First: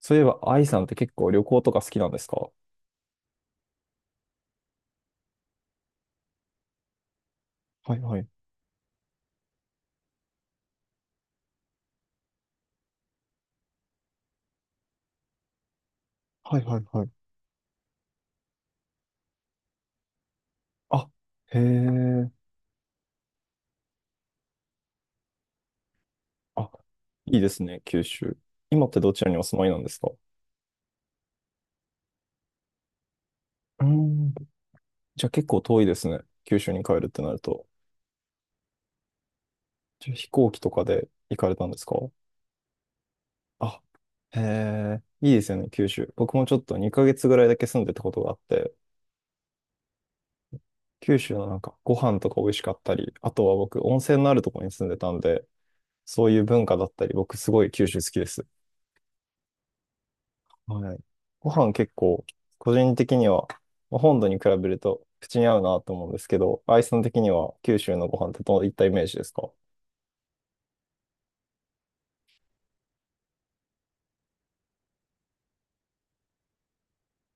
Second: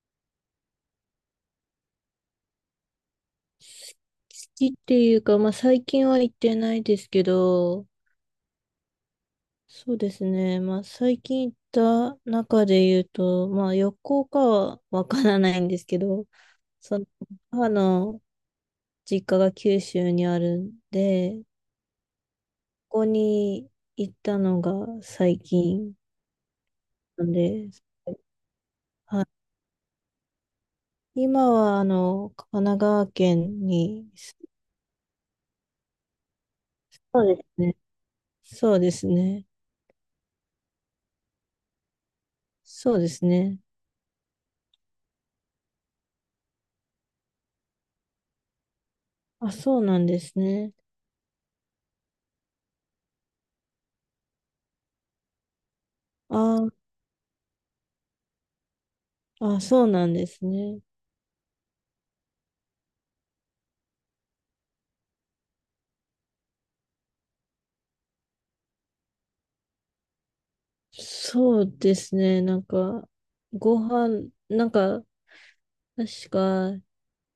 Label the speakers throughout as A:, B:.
A: そういえば、愛さんって結構旅行とか好きなんですか？
B: 好きっていうか、まあ最近は行ってないですけど、
A: はいはい。
B: そうですね。まあ最近行った中で言うと、まあ旅行かはわからないんですけど、
A: はいはい
B: そ
A: は
B: の
A: い。
B: 母の実家が九州にあるん
A: あ、
B: で、
A: へえ。
B: ここに行ったのが最近
A: あ、
B: なん
A: いいです
B: で、
A: ね、九州。今ってどち
B: は
A: らにお住まいなんですか？
B: い、今はあの神奈川県
A: うー
B: に、
A: ん。じゃあ結構遠いですね。九州に帰るって
B: そう
A: な
B: で
A: る
B: ます
A: と。
B: ね。そうですね。
A: じゃあ飛行機とかで行かれたんですか？
B: そうですね。
A: あ、へえ、いいですよね、九州。僕もちょっと2ヶ月ぐらいだけ住んでたことがあって、
B: あ、そうなんですね。
A: 九州のなんかご飯とか美味しかったり、あとは僕温泉のあるところに住んでたんで、そういう
B: あ
A: 文
B: あ、
A: 化だったり、僕すごい九州好きです。
B: あ、そうなんですね。
A: はい。ご飯結構、個人的には、まあ本土に比べると口に合うなと思うんですけど、アイさん的には九州のご飯ってどういったイメージですか？
B: そうですね。なんか、ご飯、なんか、確か、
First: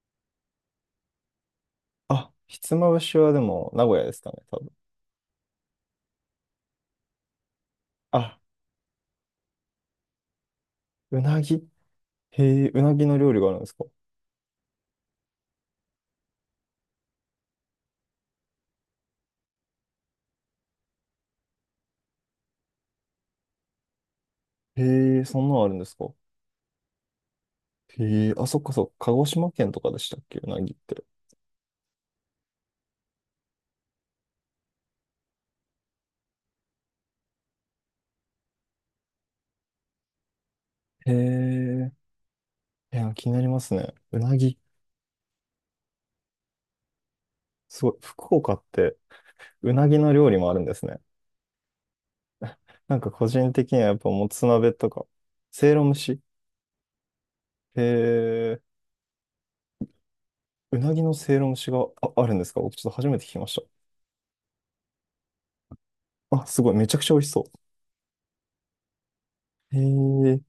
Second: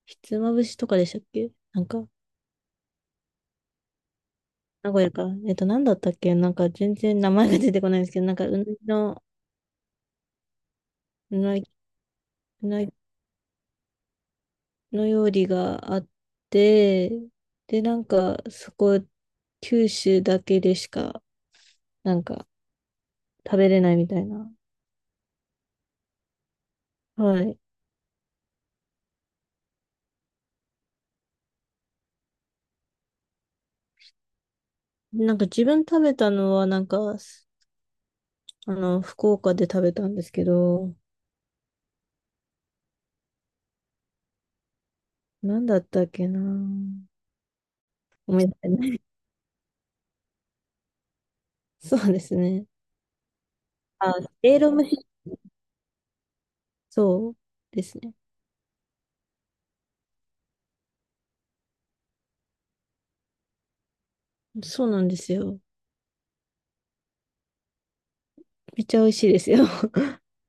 B: ひつまぶしとかでしたっけなんか、
A: あ、ひつまぶしはでも名古屋ですかね、多分。
B: 名古屋か。なんだったっけなんか、全然名前が出てこないんですけど、なん
A: あ、
B: か、
A: う
B: う
A: なぎ、
B: なぎ、
A: へ
B: う
A: え、う
B: なぎ
A: なぎの料理があるんですか？
B: の料理があって、で、なんか、そこ、九州だけでしか、なんか、食べれないみたいな。
A: へえ、そんなのあるんですか？
B: はい。
A: へえ、あ、そっかそっか、鹿児島県とかでしたっけ、うなぎって。
B: なんか、自分食べたのは、なんか、あの、福岡で食べたんですけど、
A: へえ、いや、気になりますね。うなぎ。
B: なんだったっけな。思
A: すごい、
B: い
A: 福岡
B: 出
A: っ
B: せな
A: て
B: い。
A: うなぎの料理もあるんですね。
B: そうです ね。
A: なんか個人的にはやっぱ
B: あ、
A: もつ
B: エイロ
A: 鍋
B: ム
A: と
B: シ、
A: か、せいろ蒸し、
B: そう
A: へ
B: ですね。
A: え、うなぎのせいろ蒸しがあ、あるんですか？僕ちょっと初めて聞きまし
B: そうなんですよ。
A: た。あ、すごい、めちゃくちゃ美味しそ
B: めっちゃ美味しいですよ。
A: う。へえ、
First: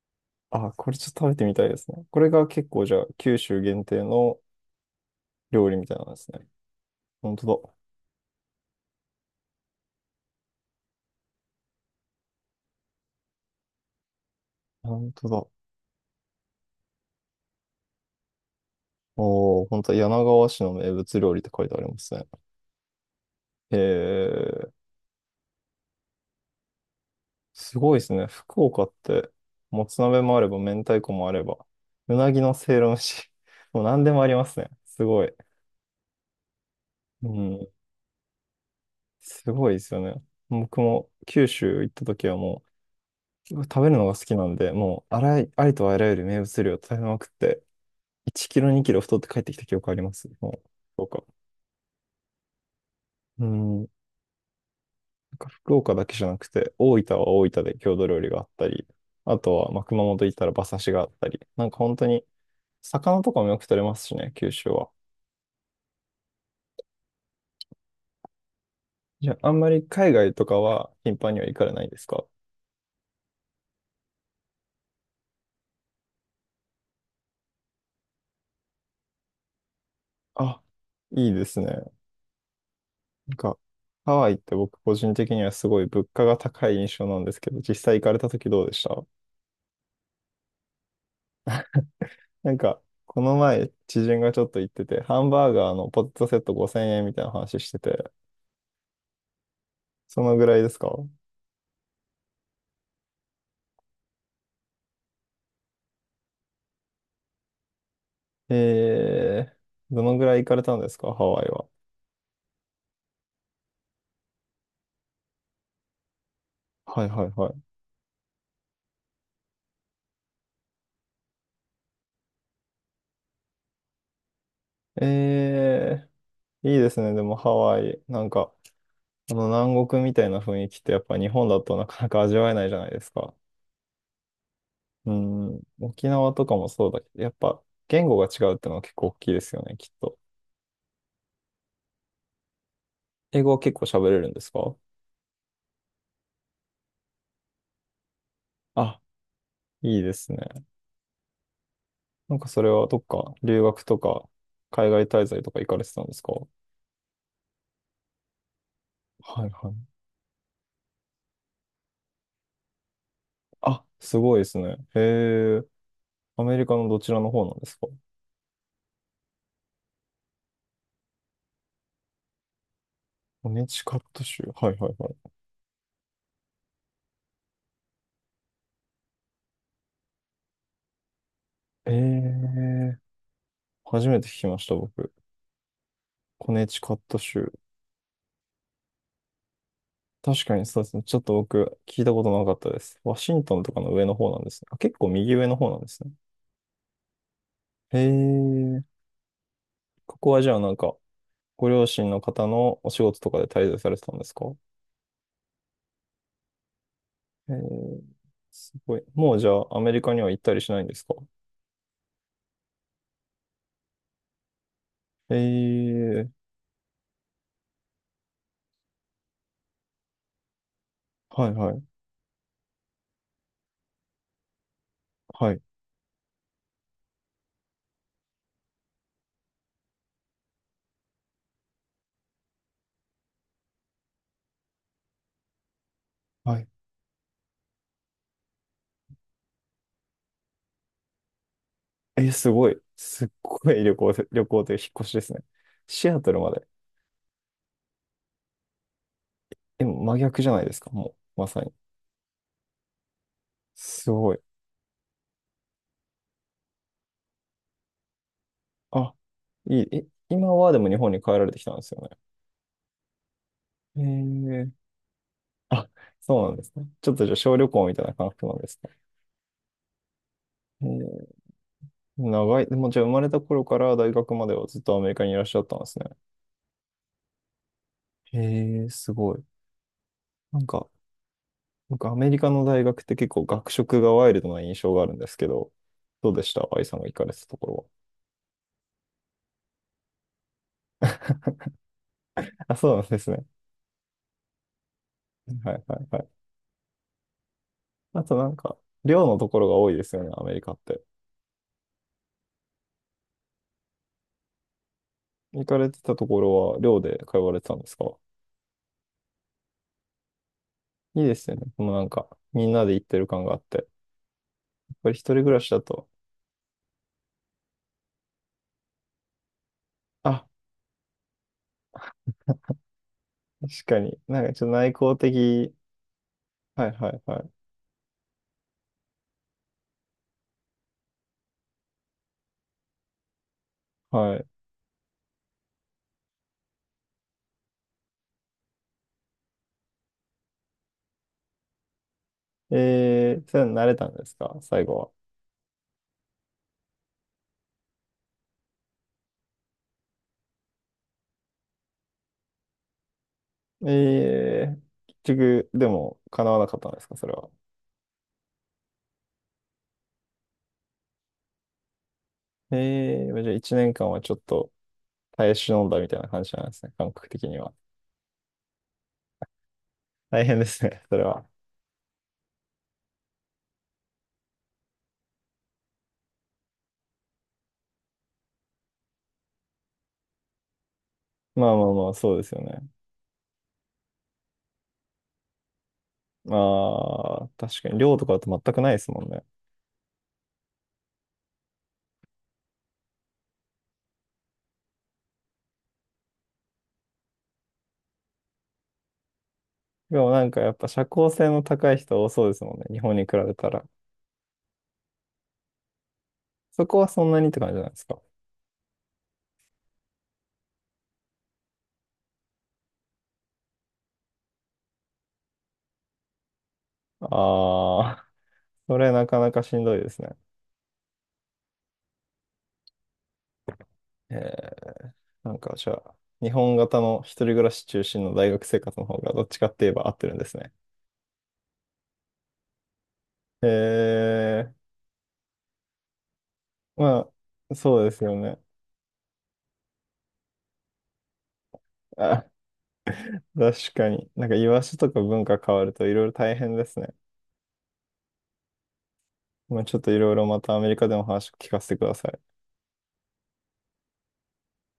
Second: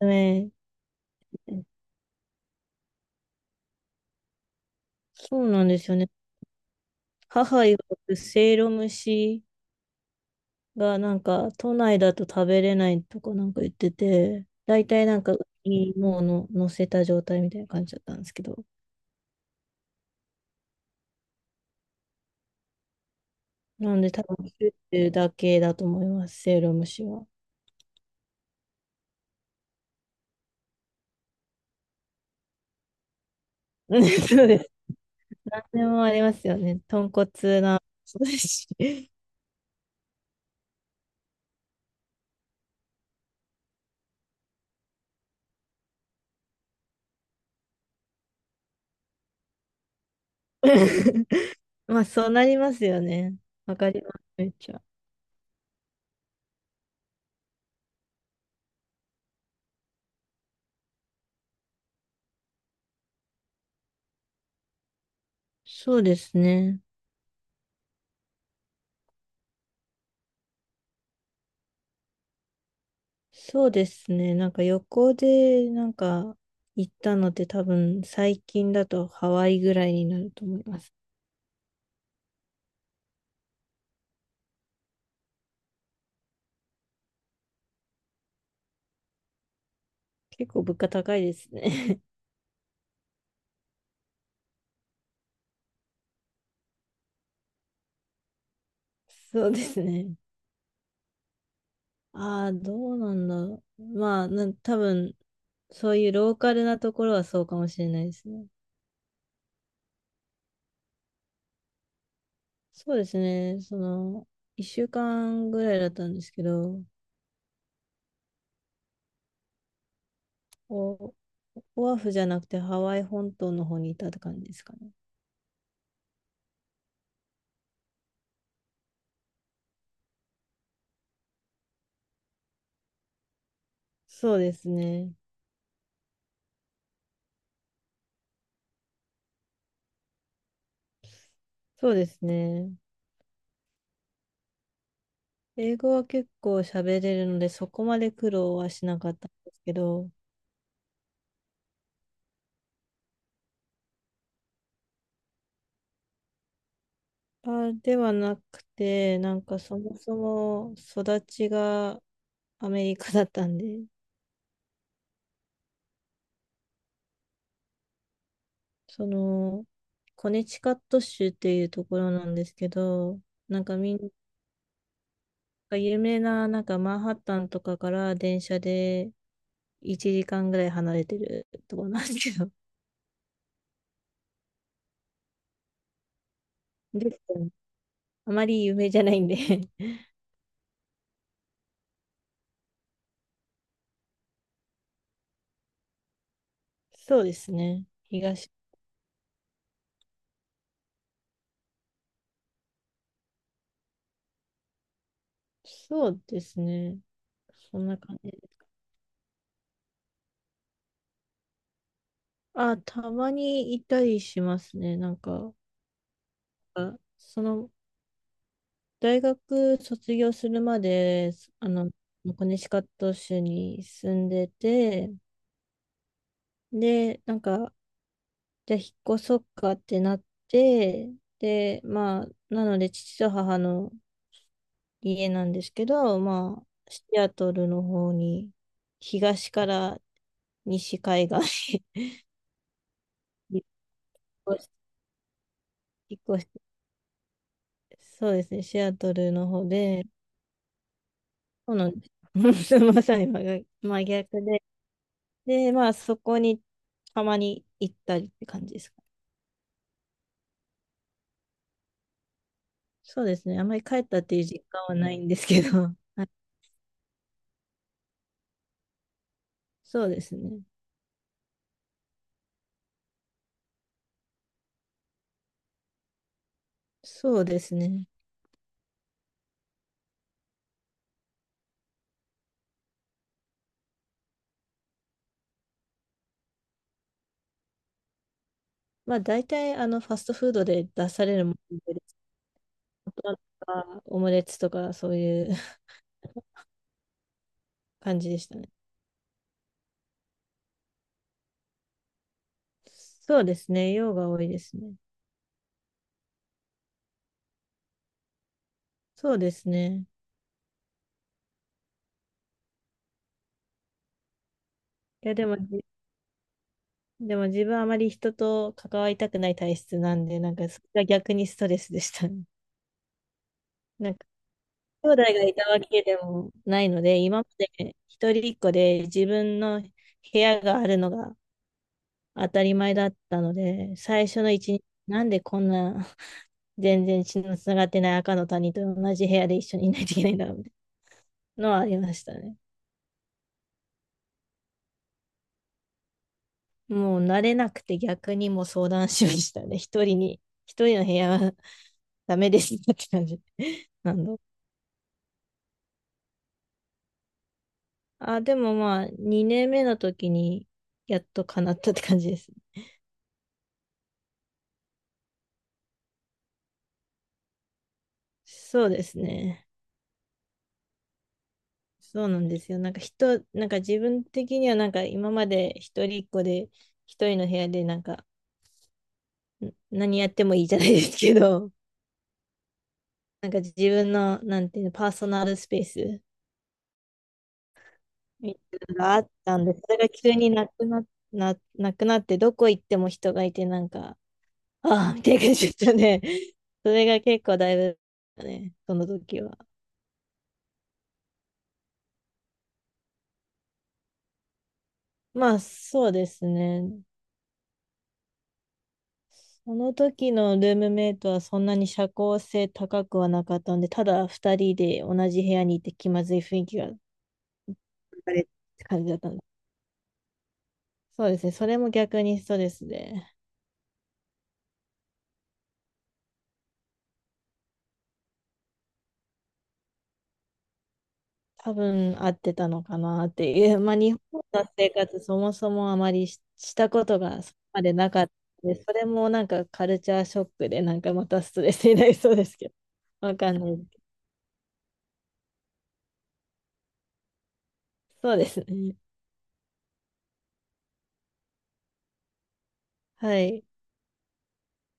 B: ね、
A: あ、これちょっと食べてみたいですね。これが結構じゃあ、九州限定の
B: そうなん
A: 料理
B: で
A: み
B: す
A: たい
B: よ
A: なん
B: ね。
A: ですね。本
B: 母
A: 当だ。
B: 曰くせいろ蒸しがなんか都内だと食べれないとかなんか言ってて、大体
A: 本
B: なん
A: 当
B: か上
A: だ。
B: にもうの乗せた状態みたいな感じだったんですけど。
A: おー、本当だ。柳川市の名物料理って書いてありますね。へ
B: なんで多分、
A: え。
B: 作てるだけだと思います、せいろ蒸しは。
A: すごいですね。福岡って、もつ鍋もあれば、明太子もあれば、うなぎのせいろ蒸し、もう何でもあ り
B: そ
A: ま
B: う
A: す
B: で
A: ね。
B: す
A: すごい。
B: 何でもありますよね。豚
A: う
B: 骨
A: ん。
B: な、そうですし。
A: すごいですよね。僕も九州行った時はもう、結構食べるのが好きなんで、もう、あらい、ありとあらゆる名物料を食べまくって、1キロ、2キロ太って帰ってきた記憶あります。もう、福岡。
B: まあ、そうなりますよね。
A: う
B: わ
A: ん。な
B: かります、めっちゃ。
A: んか福岡だけじゃなくて、大分は大分で郷土料理があったり、あとは、まあ、熊本行ったら馬刺しがあったり、なんか本当に、魚とかもよく取れますしね、九州は。
B: そうですね。
A: じゃあ、あんまり海外とかは頻繁には行かれないですか？
B: そうですね。なんか旅行で、なんか行ったのって多分最近だとハワイぐらいになると思
A: あ、
B: います。
A: いいですね。なんか、ハワイって僕個人的にはすごい物価が高い印象なんですけど、実際行かれた時どうでした？
B: 結構物価高いですね。
A: なんか、この前、知人がちょっと言ってて、ハンバーガーのポテトセット5000円みたいな話してて、
B: そうですね。
A: そのぐらいですか？
B: ああ、どうなんだろう。まあ、多分、そういうローカルなところはそうかもしれないですね。
A: えー、どのぐらい行かれたんですかハワイは。
B: そうですね。その、1週間ぐらいだったんですけど、
A: はいはいはい。
B: お、オアフじゃなくてハワイ本島の方にいたって感じですかね。
A: えー、いいですね。でもハワイ、なんか、この南国みたいな雰囲気ってやっぱ日本だとなかなか味わえないじゃないですか。
B: そうです
A: う
B: ね。
A: ん、沖縄とかもそうだけど、やっぱ言語が違うってのは結構大きいですよね、きっと。
B: そうですね。
A: 英語は結構喋れるんですか？
B: 英語は結構喋れるので、そこまで苦労はしな
A: あ、
B: かったんですけ
A: いい
B: ど、
A: ですね。なんかそれはどっか留学とか海外滞在とか行かれてたんですか？
B: あ、ではなくて、なん
A: はい
B: か
A: は
B: そ
A: い。
B: もそも育ちがアメリカだったん
A: あ、
B: で、
A: すごいですね。へえ、アメリカのどちらの方なんですか？
B: その、コネチカット州っていうところなんですけど、
A: コ
B: な
A: ネ
B: んか
A: チ
B: み
A: カ
B: ん
A: ッ
B: な
A: ト州。はいはいはい。
B: か有名な、なんかマンハッタンとかから電車で1時間ぐらい離れてるところなんですけど、
A: ええ、初めて聞きました、僕。コネチカット
B: で
A: 州。
B: あまり有名じゃないんで
A: 確かにそうですね。ちょっと僕、聞いたことなかったです。ワシントンとかの上の方なんですね。あ、結構右上の方なんですね。
B: そうですね。
A: へ
B: 東、
A: え。ここはじゃあなんか、ご両親の方のお仕事とかで滞在されてたんですか？
B: そうですね。
A: へ
B: そんな
A: え、
B: 感じ。
A: すごい。もうじゃあアメリカには行ったりしないんですか？
B: あ、たまにいたりしますね。なん
A: へ
B: か、
A: え、
B: あその、大学卒業するまで、
A: はい
B: あ
A: はい、
B: の、コネチカット州に住んでて、
A: はい、
B: で、なんか、じゃあ引っ越そっかってなって、で、まあ、なので父と母の家なんですけど、
A: は
B: ま
A: い。
B: あ、シアトルの方に、東から西海岸
A: えすごい。すっ
B: に
A: ごい旅行で、旅
B: 引っ
A: 行
B: 越し、
A: という引っ越しですね。シ
B: 引
A: アト
B: っ
A: ル
B: 越し
A: ま
B: て、
A: で。
B: そうですね、シアトルの方
A: え、
B: で、
A: 真逆じゃないですか、もう、まさに。
B: そうなんです。まさに真逆真
A: すごい。
B: 逆で、で、まあ、そこにたまに行ったりって感じですかね。
A: あ、いい。え、今はでも日本に帰られてきたんですよね。
B: そうですね、あまり帰
A: え
B: ったっていう実
A: ー、
B: 感はないんですけど、
A: あ、
B: はい、
A: そうなんですね。ちょっとじゃあ小旅行みたいな感覚なんですね。
B: そうですね、
A: えー、長い、もうじゃあ生まれた頃から大学まではずっとアメリカにいらっしゃったんですね。
B: そうですね。
A: へえ、すごい。なんか、僕アメリカの大学って結構学食がワイルドな印象があるんですけど、どうでした愛さんが行かれてたところ
B: まあ大体あのファストフードで出されるもので、レ
A: は。あ、そうなんですね。
B: とかオムレツとかそういう
A: はい はいはい。
B: 感
A: あ
B: じ
A: と
B: でし
A: なん
B: たね。
A: か、寮のところが多いですよね、アメリカって。
B: そうですね。量が多いですね。
A: 行かれてたところは寮で通われてたんですか？
B: そうですね。
A: いいですよね。もうなんか、みんなで行ってる感があって。やっぱり一
B: いや
A: 人
B: で
A: 暮
B: も、
A: らしだと、
B: 自分あまり人と関わりたくない体質なんで、
A: あ、
B: なんかそれが逆にストレスでしたね。
A: 確か
B: なん
A: に。
B: か
A: なんかちょっと内
B: 兄
A: 向
B: 弟がいた
A: 的。
B: わけでもな
A: は
B: い
A: い
B: の
A: は
B: で、
A: いは
B: 今ま
A: い。
B: で一人っ子で自分の部屋があるのが当たり前だったので、最
A: は
B: 初
A: い。
B: の1日、なんでこんな全然血のつながってない赤の他人と同じ部屋で一緒にいないといけないんだみたいなのはありましたね。
A: えー、それは慣れたんですか最後は。
B: もう慣れなくて逆にもう相談しましたね。一人の部屋はダメですって感じ なんだ。
A: えー、結局、でも、叶わなかったんですかそれは。
B: あ、でもまあ、2年目の時にやっと叶ったって感じです。
A: えー、じゃあ1年間はちょっと耐え忍んだみたいな感じなんですね。感覚的には。
B: そうですね。
A: 大変ですね、それは。
B: そうなんですよ。なんかなんか自分的にはなんか今まで一人っ子で一人の部屋でなんか何やってもいいじゃないですけ
A: ま
B: ど、
A: あまあまあ、そうですよね。
B: なんか自分の、なんていうの、パーソナルスペース
A: まあ、確かに寮とかだと
B: みた
A: 全
B: い
A: くない
B: な
A: で
B: の
A: す
B: があ
A: もん
B: っ
A: ね。
B: たんで、それが急になくなって、どこ行っても人がいて、なんか、ああ、みたいな感じでしたね。それが結構だいぶ、ね、その時は。
A: でもなんかやっぱ社交性の高い人多そうですもんね。日本に比べたら。
B: まあ、そうです
A: そ
B: ね。
A: こはそんなにって感じなんですか？
B: その時のルームメイトはそんなに社交性高くはなかったんで、ただ2人で同じ部屋にいて気まずい雰囲気が流
A: ああ、
B: れって
A: そ
B: 感じ
A: れ
B: だっ
A: な
B: たん
A: か
B: で。
A: なかしんどいですね。
B: そうですね。それも逆にストレスで。
A: えー、なんかじゃあ、日本型の一人暮らし中心の大学生活の方がどっちかって言えば合ってるんですね。
B: 多分合ってたのかなっていう、まあ、日本の
A: え
B: 生活そもそもあまりした
A: ー、
B: こと
A: ま
B: がそこ
A: あ、
B: まで
A: そう
B: な
A: です
B: かっ
A: よね。
B: たので、それもなんかカルチャーショックで、なんかまたストレスになりそうで
A: あ、
B: すけど、わかんないです
A: 確
B: けど。
A: かに。なんか居場所とか文化変わるといろいろ大変ですね。
B: そうですね。
A: まあ、ちょっといろいろまたアメリカでも話聞かせてください。
B: はい。